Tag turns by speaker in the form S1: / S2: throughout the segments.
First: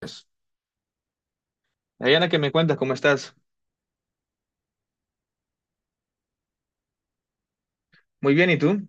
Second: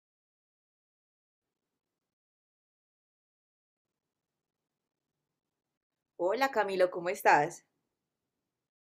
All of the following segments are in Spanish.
S1: Pues, Dayana, ¿qué me cuentas? ¿Cómo estás?
S2: Hola Camilo, ¿cómo estás?
S1: Muy bien, ¿y tú?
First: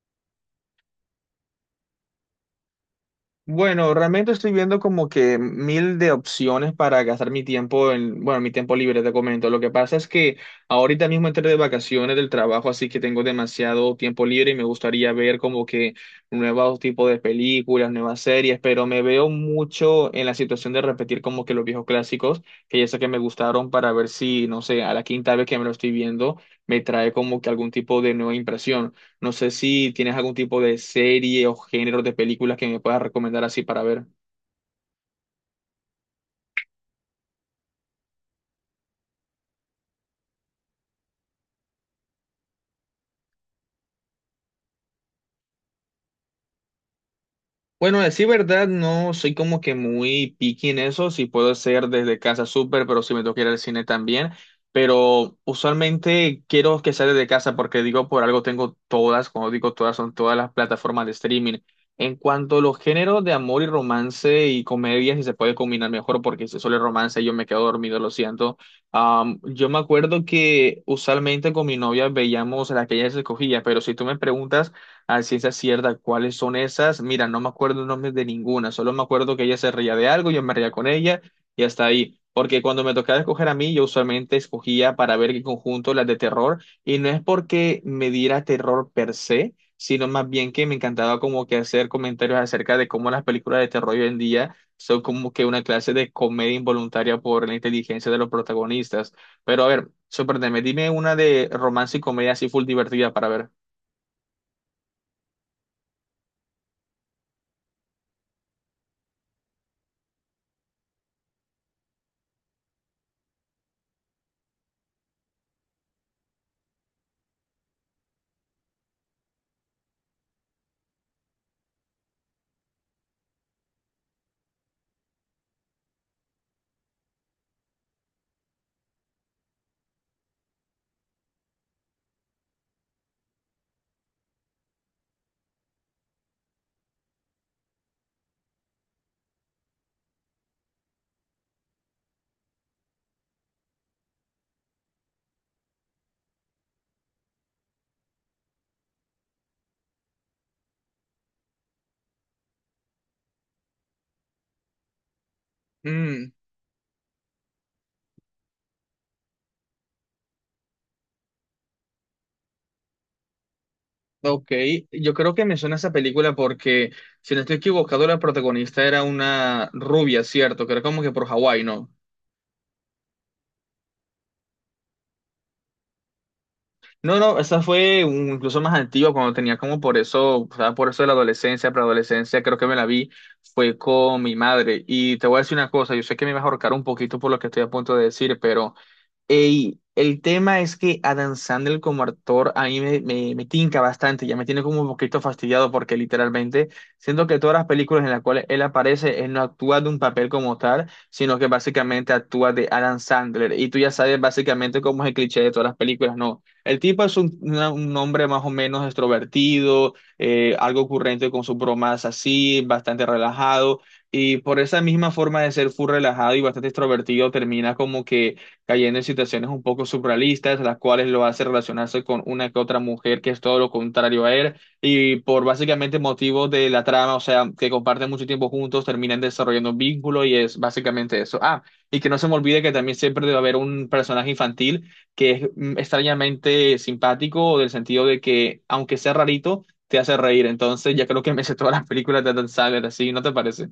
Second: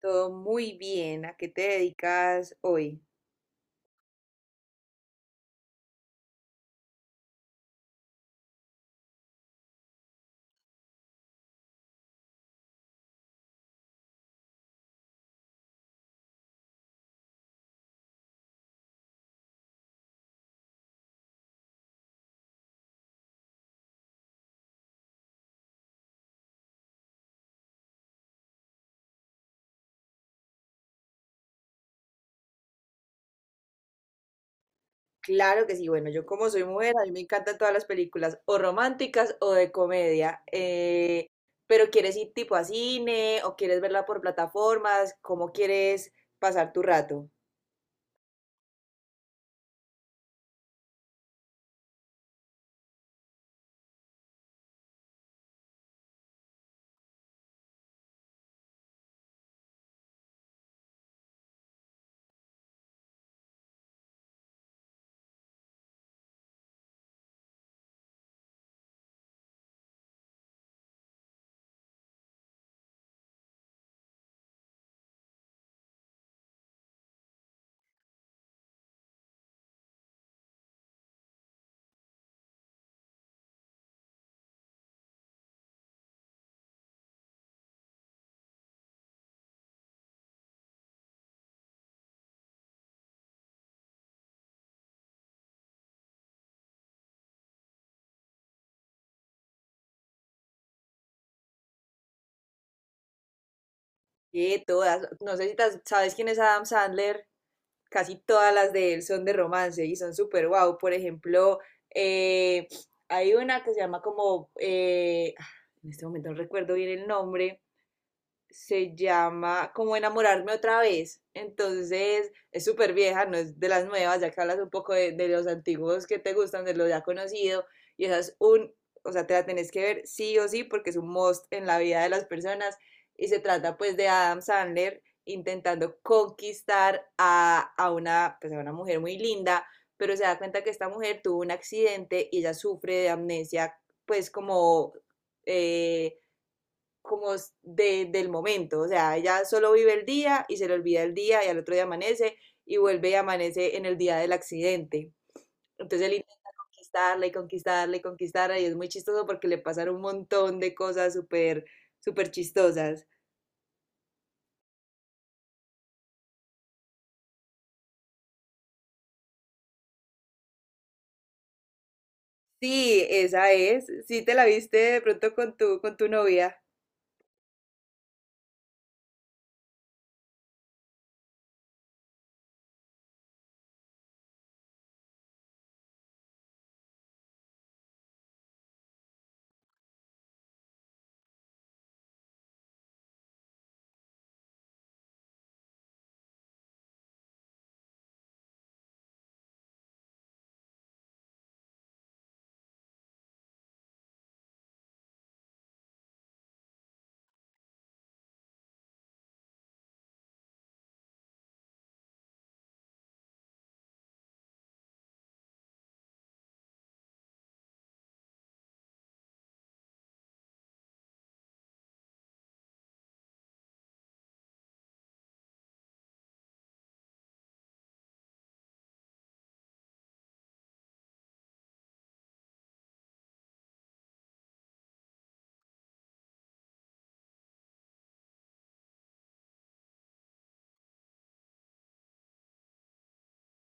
S2: Todo muy bien. ¿A qué te dedicas hoy?
S1: Bueno, realmente estoy viendo como que mil de opciones para gastar mi tiempo en, bueno, mi tiempo libre, te comento. Lo que pasa es que ahorita mismo entré de vacaciones del trabajo, así que tengo demasiado tiempo libre y me gustaría ver como que nuevos tipos de películas, nuevas series, pero me veo mucho en la situación de repetir como que los viejos clásicos, que ya sé que me gustaron para ver si, no sé, a la quinta vez que me lo estoy viendo, me trae como que algún tipo de nueva impresión. No sé si tienes algún tipo de serie o género de películas que me puedas recomendar así para ver.
S2: Claro que sí. Bueno, yo como soy mujer, a mí me encantan todas las películas, o románticas o de comedia. Pero ¿quieres ir tipo a cine o quieres verla por plataformas? ¿Cómo quieres pasar tu rato?
S1: Bueno, a decir verdad, no soy como que muy picky en eso, si puedo hacer desde casa súper, pero si me tengo ir al cine también, pero usualmente quiero que sea desde casa porque digo, por algo tengo todas, cuando digo todas, son todas las plataformas de streaming. En cuanto a los géneros de amor y romance y comedia, si se puede combinar mejor, porque si solo es romance yo me quedo dormido, lo siento. Yo me acuerdo que usualmente con mi novia veíamos las que ella se escogía, pero si tú me preguntas a ciencia cierta cuáles son esas. Mira, no me acuerdo el nombre de ninguna, solo me acuerdo que ella se reía de algo, yo me reía con ella y hasta ahí. Porque cuando me tocaba escoger a mí, yo usualmente escogía para ver qué conjunto las de terror y no es porque me diera terror per se, sino más bien que me encantaba como que hacer comentarios acerca de cómo las películas de terror hoy en día son como que una clase de comedia involuntaria por la inteligencia de los protagonistas. Pero a ver, sorpréndeme, dime una de romance y comedia así full divertida para
S2: Todas. No sé si sabes quién es Adam Sandler. Casi todas las de él son de romance y son súper guau. Por ejemplo, eh, hay una que se llama como, en este momento no recuerdo bien el nombre, se llama como enamorarme otra vez. Entonces es súper vieja, no es de las nuevas, ya que hablas un poco de los antiguos que te gustan, de lo ya conocido. Y esa es un, o sea, te la tenés que ver sí o sí porque es un must en la vida de las personas. Y se trata pues de Adam Sandler intentando conquistar a una, pues, a una mujer muy linda, pero se da cuenta que esta mujer tuvo un accidente y ella sufre de amnesia, pues como... eh, como del momento, o sea, ella solo vive el día y se le olvida el día y al otro día amanece y vuelve y amanece en el día del accidente. Entonces él
S1: ver.
S2: intenta conquistarla y conquistarla y conquistarla y es muy chistoso porque le pasan un montón de cosas súper, súper chistosas.
S1: Ok, yo creo que me suena esa película porque, si no estoy equivocado, la protagonista era una rubia, ¿cierto? Que era como que por Hawái, ¿no?
S2: Sí, esa es. Sí, te la viste de pronto con tu novia.
S1: No, no, esa fue incluso más antigua, cuando tenía como por eso, o sea, por eso de la adolescencia, preadolescencia, creo que me la vi, fue con mi madre. Y te voy a decir una cosa, yo sé que me vas a ahorcar un poquito por lo que estoy a punto de decir, pero ey, el tema es que Adam Sandler como actor a mí me tinca bastante, ya me tiene como un poquito fastidiado porque literalmente siento que todas las películas en las cuales él aparece, él no actúa de un papel como tal, sino que básicamente actúa de Adam Sandler. Y tú ya sabes básicamente cómo es el cliché de todas las películas, ¿no? El tipo es un hombre más o menos extrovertido, algo ocurrente con sus bromas así, bastante relajado. Y por esa misma forma de ser full relajado y bastante extrovertido, termina como que cayendo en situaciones un poco surrealistas, las cuales lo hace relacionarse con una que otra mujer que es todo lo contrario a él, y por básicamente motivos de la trama, o sea, que comparten mucho tiempo juntos, terminan desarrollando un vínculo y es básicamente eso. Ah, y que no se me olvide que también siempre debe haber un personaje infantil que es extrañamente simpático, del sentido de que, aunque sea rarito, te hace reír. Entonces, ya creo que me sé todas las películas de Adam Sandler, así, ¿no te parece?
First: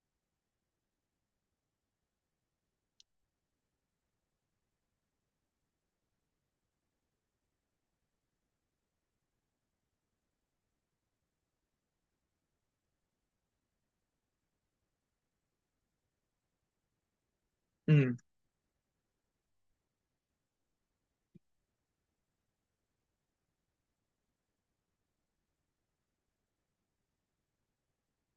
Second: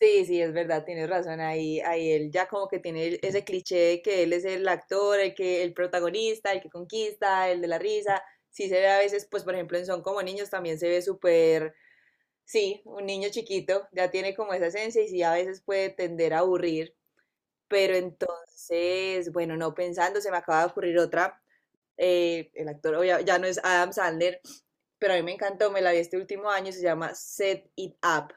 S2: Sí, sí, es verdad, tienes razón. Ahí, ahí él ya como que tiene ese cliché de que él es el actor, el que, el protagonista, el que conquista, el de la risa. Sí se ve a veces, pues por ejemplo en Son como niños también se ve súper, sí, un niño chiquito, ya tiene como esa esencia y sí a veces puede tender a aburrir. Pero entonces, bueno, no pensando, se me acaba de ocurrir otra. El actor ya no es Adam Sandler, pero a mí me encantó, me la vi este último año, se llama Set It Up,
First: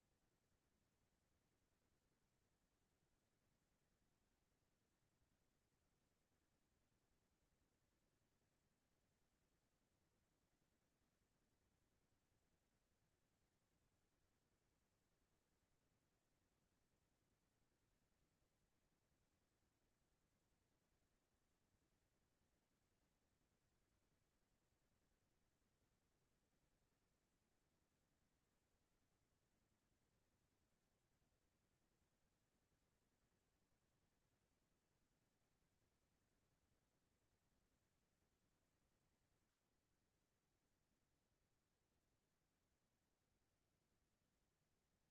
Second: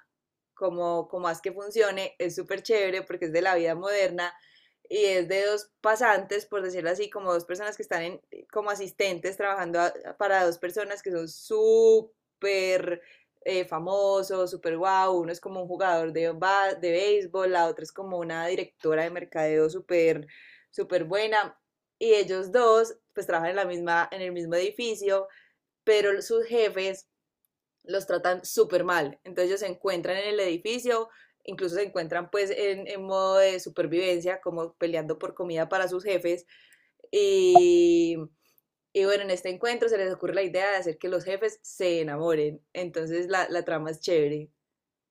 S2: como, como haz que funcione, es súper chévere porque es de la vida moderna y es de dos pasantes, por decirlo así, como dos personas que están en, como asistentes trabajando para dos personas que son súper famosos, súper guau, wow. Uno es como un jugador de, de béisbol, la otra es como una directora de mercadeo súper, súper buena y ellos dos pues trabajan en la misma, en el mismo edificio, pero sus jefes los tratan súper mal. Entonces ellos se encuentran en el edificio, incluso se encuentran pues en, modo de supervivencia, como peleando por comida para sus jefes. Y, y, bueno, en este encuentro se les ocurre la idea de hacer que los jefes se enamoren. Entonces la trama es chévere.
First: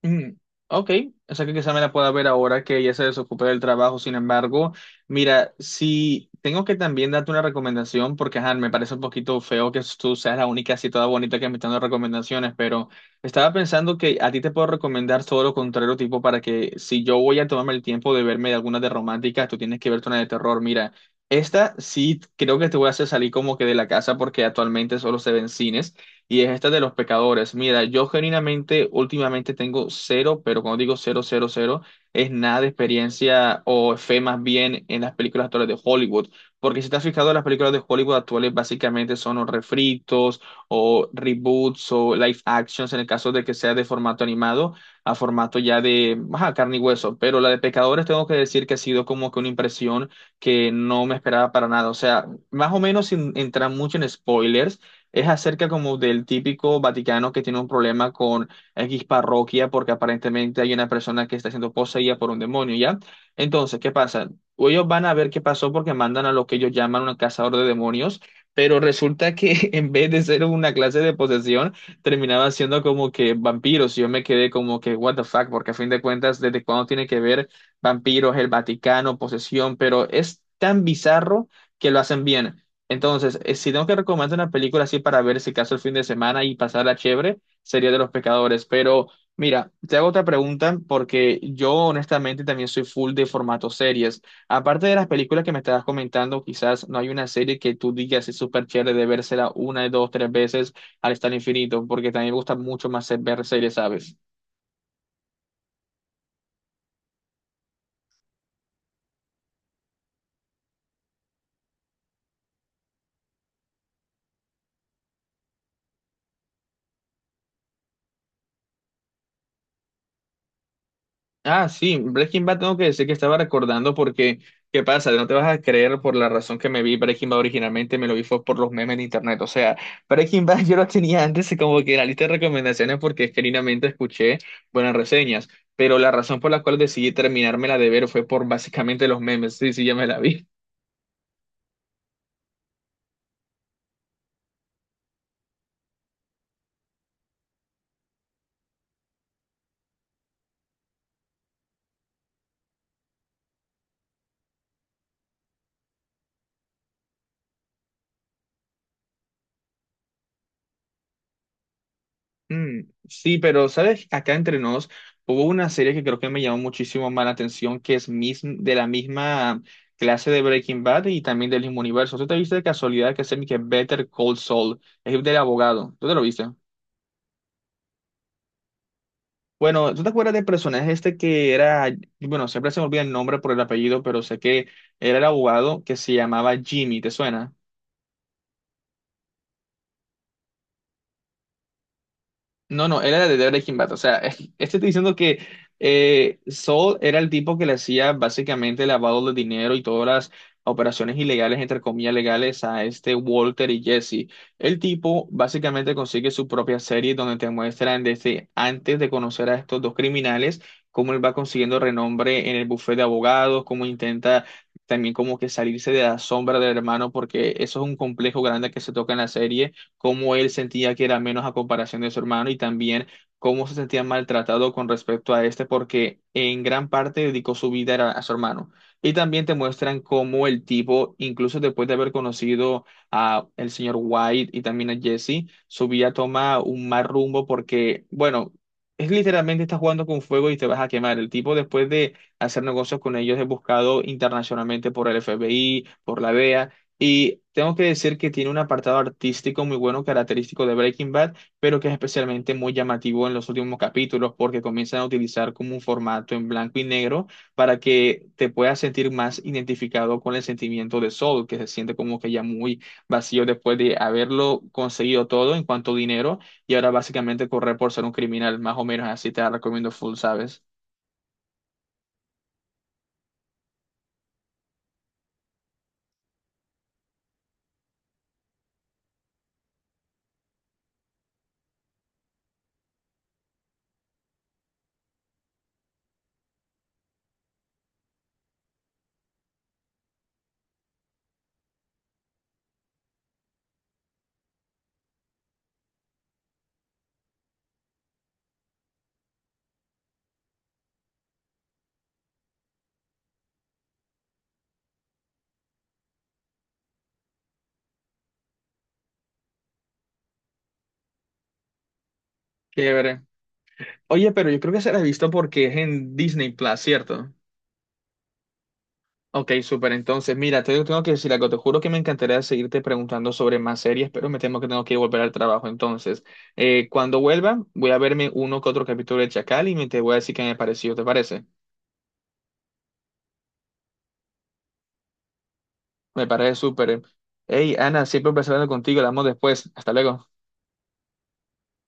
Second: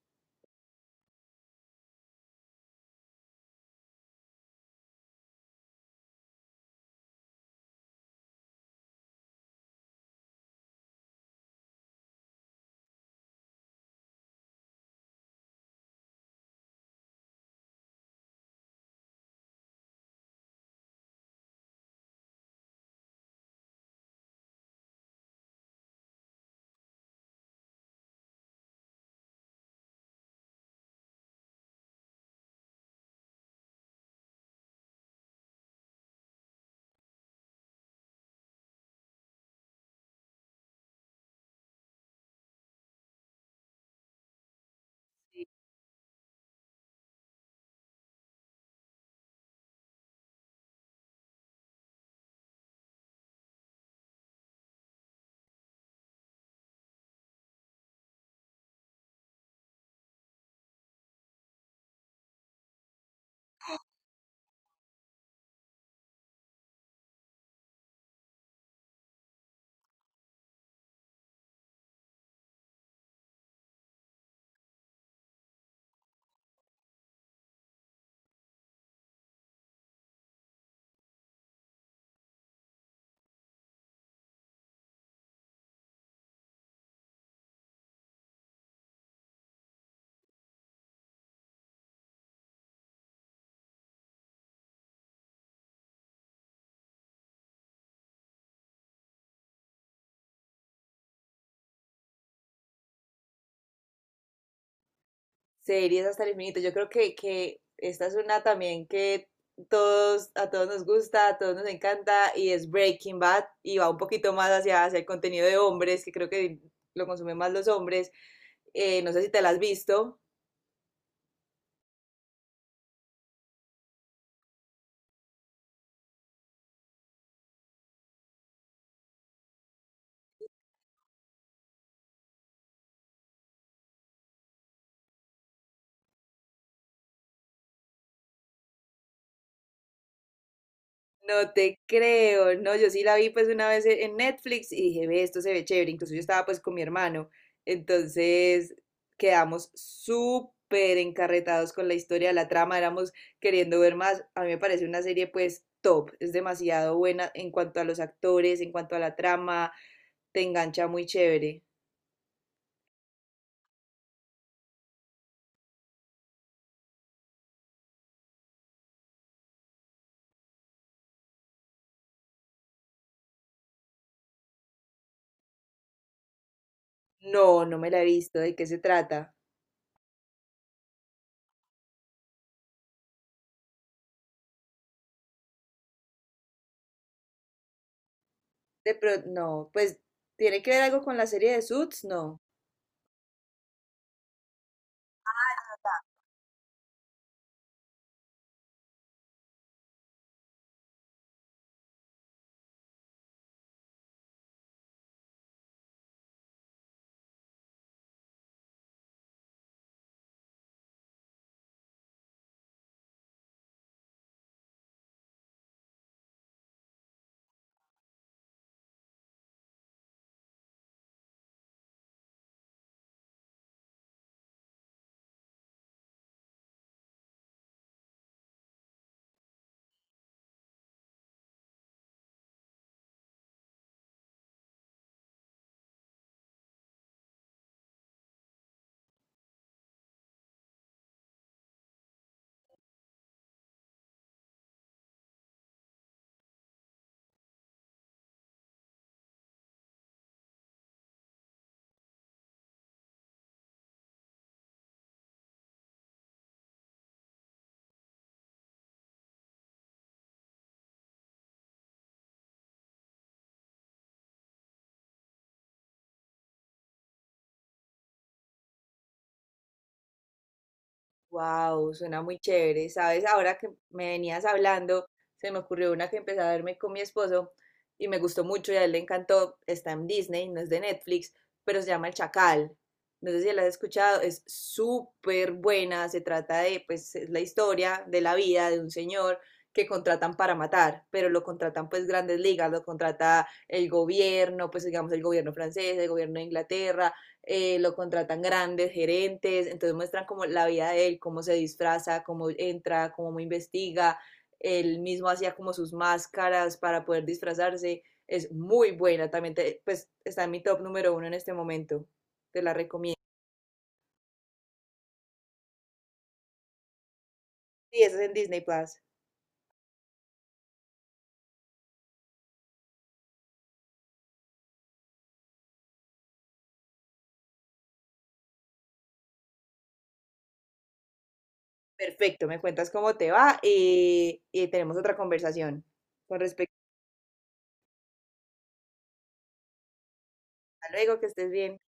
S1: Mm, ok, o sea que quizá me la pueda ver ahora que ella se desocupe del trabajo. Sin embargo, mira, si tengo que también darte una recomendación, porque ajá, me parece un poquito feo que tú seas la única así toda bonita que me está dando recomendaciones, pero estaba pensando que a ti te puedo recomendar todo lo contrario, tipo para que si yo voy a tomarme el tiempo de verme de alguna de románticas, tú tienes que verte una de terror. Mira, esta sí creo que te voy a hacer salir como que de la casa porque actualmente solo se ven cines y es esta de los pecadores. Mira, yo genuinamente últimamente tengo cero, pero cuando digo cero, cero, cero, es nada de experiencia o fe más bien en las películas actuales de Hollywood. Porque si te has fijado, las películas de Hollywood actuales básicamente son o refritos o reboots o live actions en el caso de que sea de formato animado a formato ya de ajá, carne y hueso. Pero la de pecadores tengo que decir que ha sido como que una impresión que no me esperaba para nada. O sea, más o menos sin entrar mucho en spoilers es acerca como del típico Vaticano que tiene un problema con X parroquia porque aparentemente hay una persona que está siendo poseída por un demonio, ¿ya? Entonces, ¿qué pasa? Ellos van a ver qué pasó porque mandan a lo que ellos llaman un cazador de demonios, pero resulta que en vez de ser una clase de posesión, terminaba siendo como que vampiros. Y yo me quedé como que, what the fuck, porque a fin de cuentas, ¿desde cuándo tiene que ver vampiros, el Vaticano, posesión? Pero es tan bizarro que lo hacen bien. Entonces, si tengo que recomendar una película así para ver si caso el fin de semana y pasarla chévere, sería de Los Pecadores. Pero mira, te hago otra pregunta porque yo honestamente también soy full de formato series. Aparte de las películas que me estabas comentando, quizás no hay una serie que tú digas es súper chévere de vérsela una, dos, tres veces al estar infinito, porque también me gusta mucho más ver series, ¿sabes?
S2: Series hasta el infinito. Yo creo que esta es una también que todos, a todos nos gusta, a todos nos encanta y es Breaking Bad y va un poquito más hacia, hacia el contenido de hombres, que creo que lo consumen más los hombres. No sé si te la has visto.
S1: Ah, sí, Breaking Bad tengo que decir que estaba recordando porque, ¿qué pasa? No te vas a creer por la razón que me vi Breaking Bad originalmente, me lo vi fue por los memes en internet. O sea, Breaking Bad yo lo tenía antes y como que en la lista de recomendaciones porque genuinamente escuché buenas reseñas, pero la razón por la cual decidí terminármela de ver fue por básicamente los memes. Sí, sí, ya me la vi.
S2: No te creo, no, yo sí la vi pues una vez en Netflix y dije, ve, esto se ve chévere, incluso yo estaba pues con mi hermano, entonces quedamos súper encarretados con la historia, la trama, éramos queriendo ver más, a mí me parece una serie pues top, es demasiado buena en cuanto a los actores, en cuanto a la trama, te engancha muy chévere.
S1: Mm, sí, pero sabes, acá entre nos hubo una serie que creo que me llamó muchísimo más la atención, que es de la misma clase de Breaking Bad y también del mismo universo. ¿Tú te viste de casualidad que Better Call Saul? Es del abogado. ¿Tú te lo viste?
S2: No, no me la he visto, ¿de qué se trata?
S1: Bueno, ¿tú te acuerdas del personaje este que era, bueno, siempre se me olvida el nombre por el apellido, pero sé que era el abogado que se llamaba Jimmy, ¿te suena?
S2: No, pues tiene que ver algo con la serie de Suits, no.
S1: No, no, él era de Breaking Bad. O sea, este estoy diciendo que Saul era el tipo que le hacía básicamente lavado de dinero y todas las operaciones ilegales, entre comillas, legales a este Walter y Jesse. El tipo básicamente consigue su propia serie donde te muestran desde antes de conocer a estos dos criminales, cómo él va consiguiendo renombre en el bufete de abogados, cómo intenta también como que salirse de la sombra del hermano, porque eso es un complejo grande que se toca en la serie cómo él sentía que era menos a comparación de su hermano y también cómo se sentía maltratado con respecto a este, porque en gran parte dedicó su vida era a su hermano. Y también te muestran cómo el tipo, incluso después de haber conocido a el señor White y también a Jesse, su vida toma un mal rumbo porque, bueno, es literalmente estás jugando con fuego y te vas a quemar. El tipo, después de hacer negocios con ellos, es buscado internacionalmente por el FBI, por la DEA. Y tengo que decir que tiene un apartado artístico muy bueno, característico de Breaking Bad, pero que es especialmente muy llamativo en los últimos capítulos porque comienzan a utilizar como un formato en blanco y negro para que te puedas sentir más identificado con el sentimiento de Saul, que se siente como que ya muy vacío después de haberlo conseguido todo en cuanto a dinero y ahora básicamente correr por ser un criminal, más o menos así te la recomiendo full, ¿sabes?
S2: Wow, suena muy chévere. Sabes, ahora que me venías hablando, se me ocurrió una que empecé a verme con mi esposo y me gustó mucho y a él le encantó. Está en Disney, no es de Netflix, pero se llama El Chacal. No sé si la has escuchado, es súper buena. Se trata de, pues, es la historia de la vida de un señor que contratan para matar, pero lo contratan pues grandes ligas, lo contrata el gobierno, pues digamos el gobierno francés, el gobierno de Inglaterra, lo contratan grandes gerentes, entonces muestran como la vida de él, cómo se disfraza, cómo entra, cómo investiga, él mismo hacía como sus máscaras para poder disfrazarse, es muy buena, también pues está en mi top número uno en este momento, te la recomiendo.
S1: Chévere. Oye, pero yo creo que se la he visto porque es en Disney Plus, ¿cierto?
S2: Sí, esa es en Disney Plus.
S1: Ok, súper. Entonces, mira, te tengo que decir algo. Te juro que me encantaría seguirte preguntando sobre más series, pero me temo que tengo que volver al trabajo. Entonces, cuando vuelva, voy a verme uno que otro capítulo de Chacal y me te voy a decir qué me pareció. ¿Te parece?
S2: Perfecto, me cuentas cómo te va y tenemos otra conversación
S1: Me
S2: con
S1: parece
S2: respecto
S1: súper. Hey, Ana, siempre un placer hablar contigo. Hablamos después. Hasta luego.
S2: a luego, que estés bien.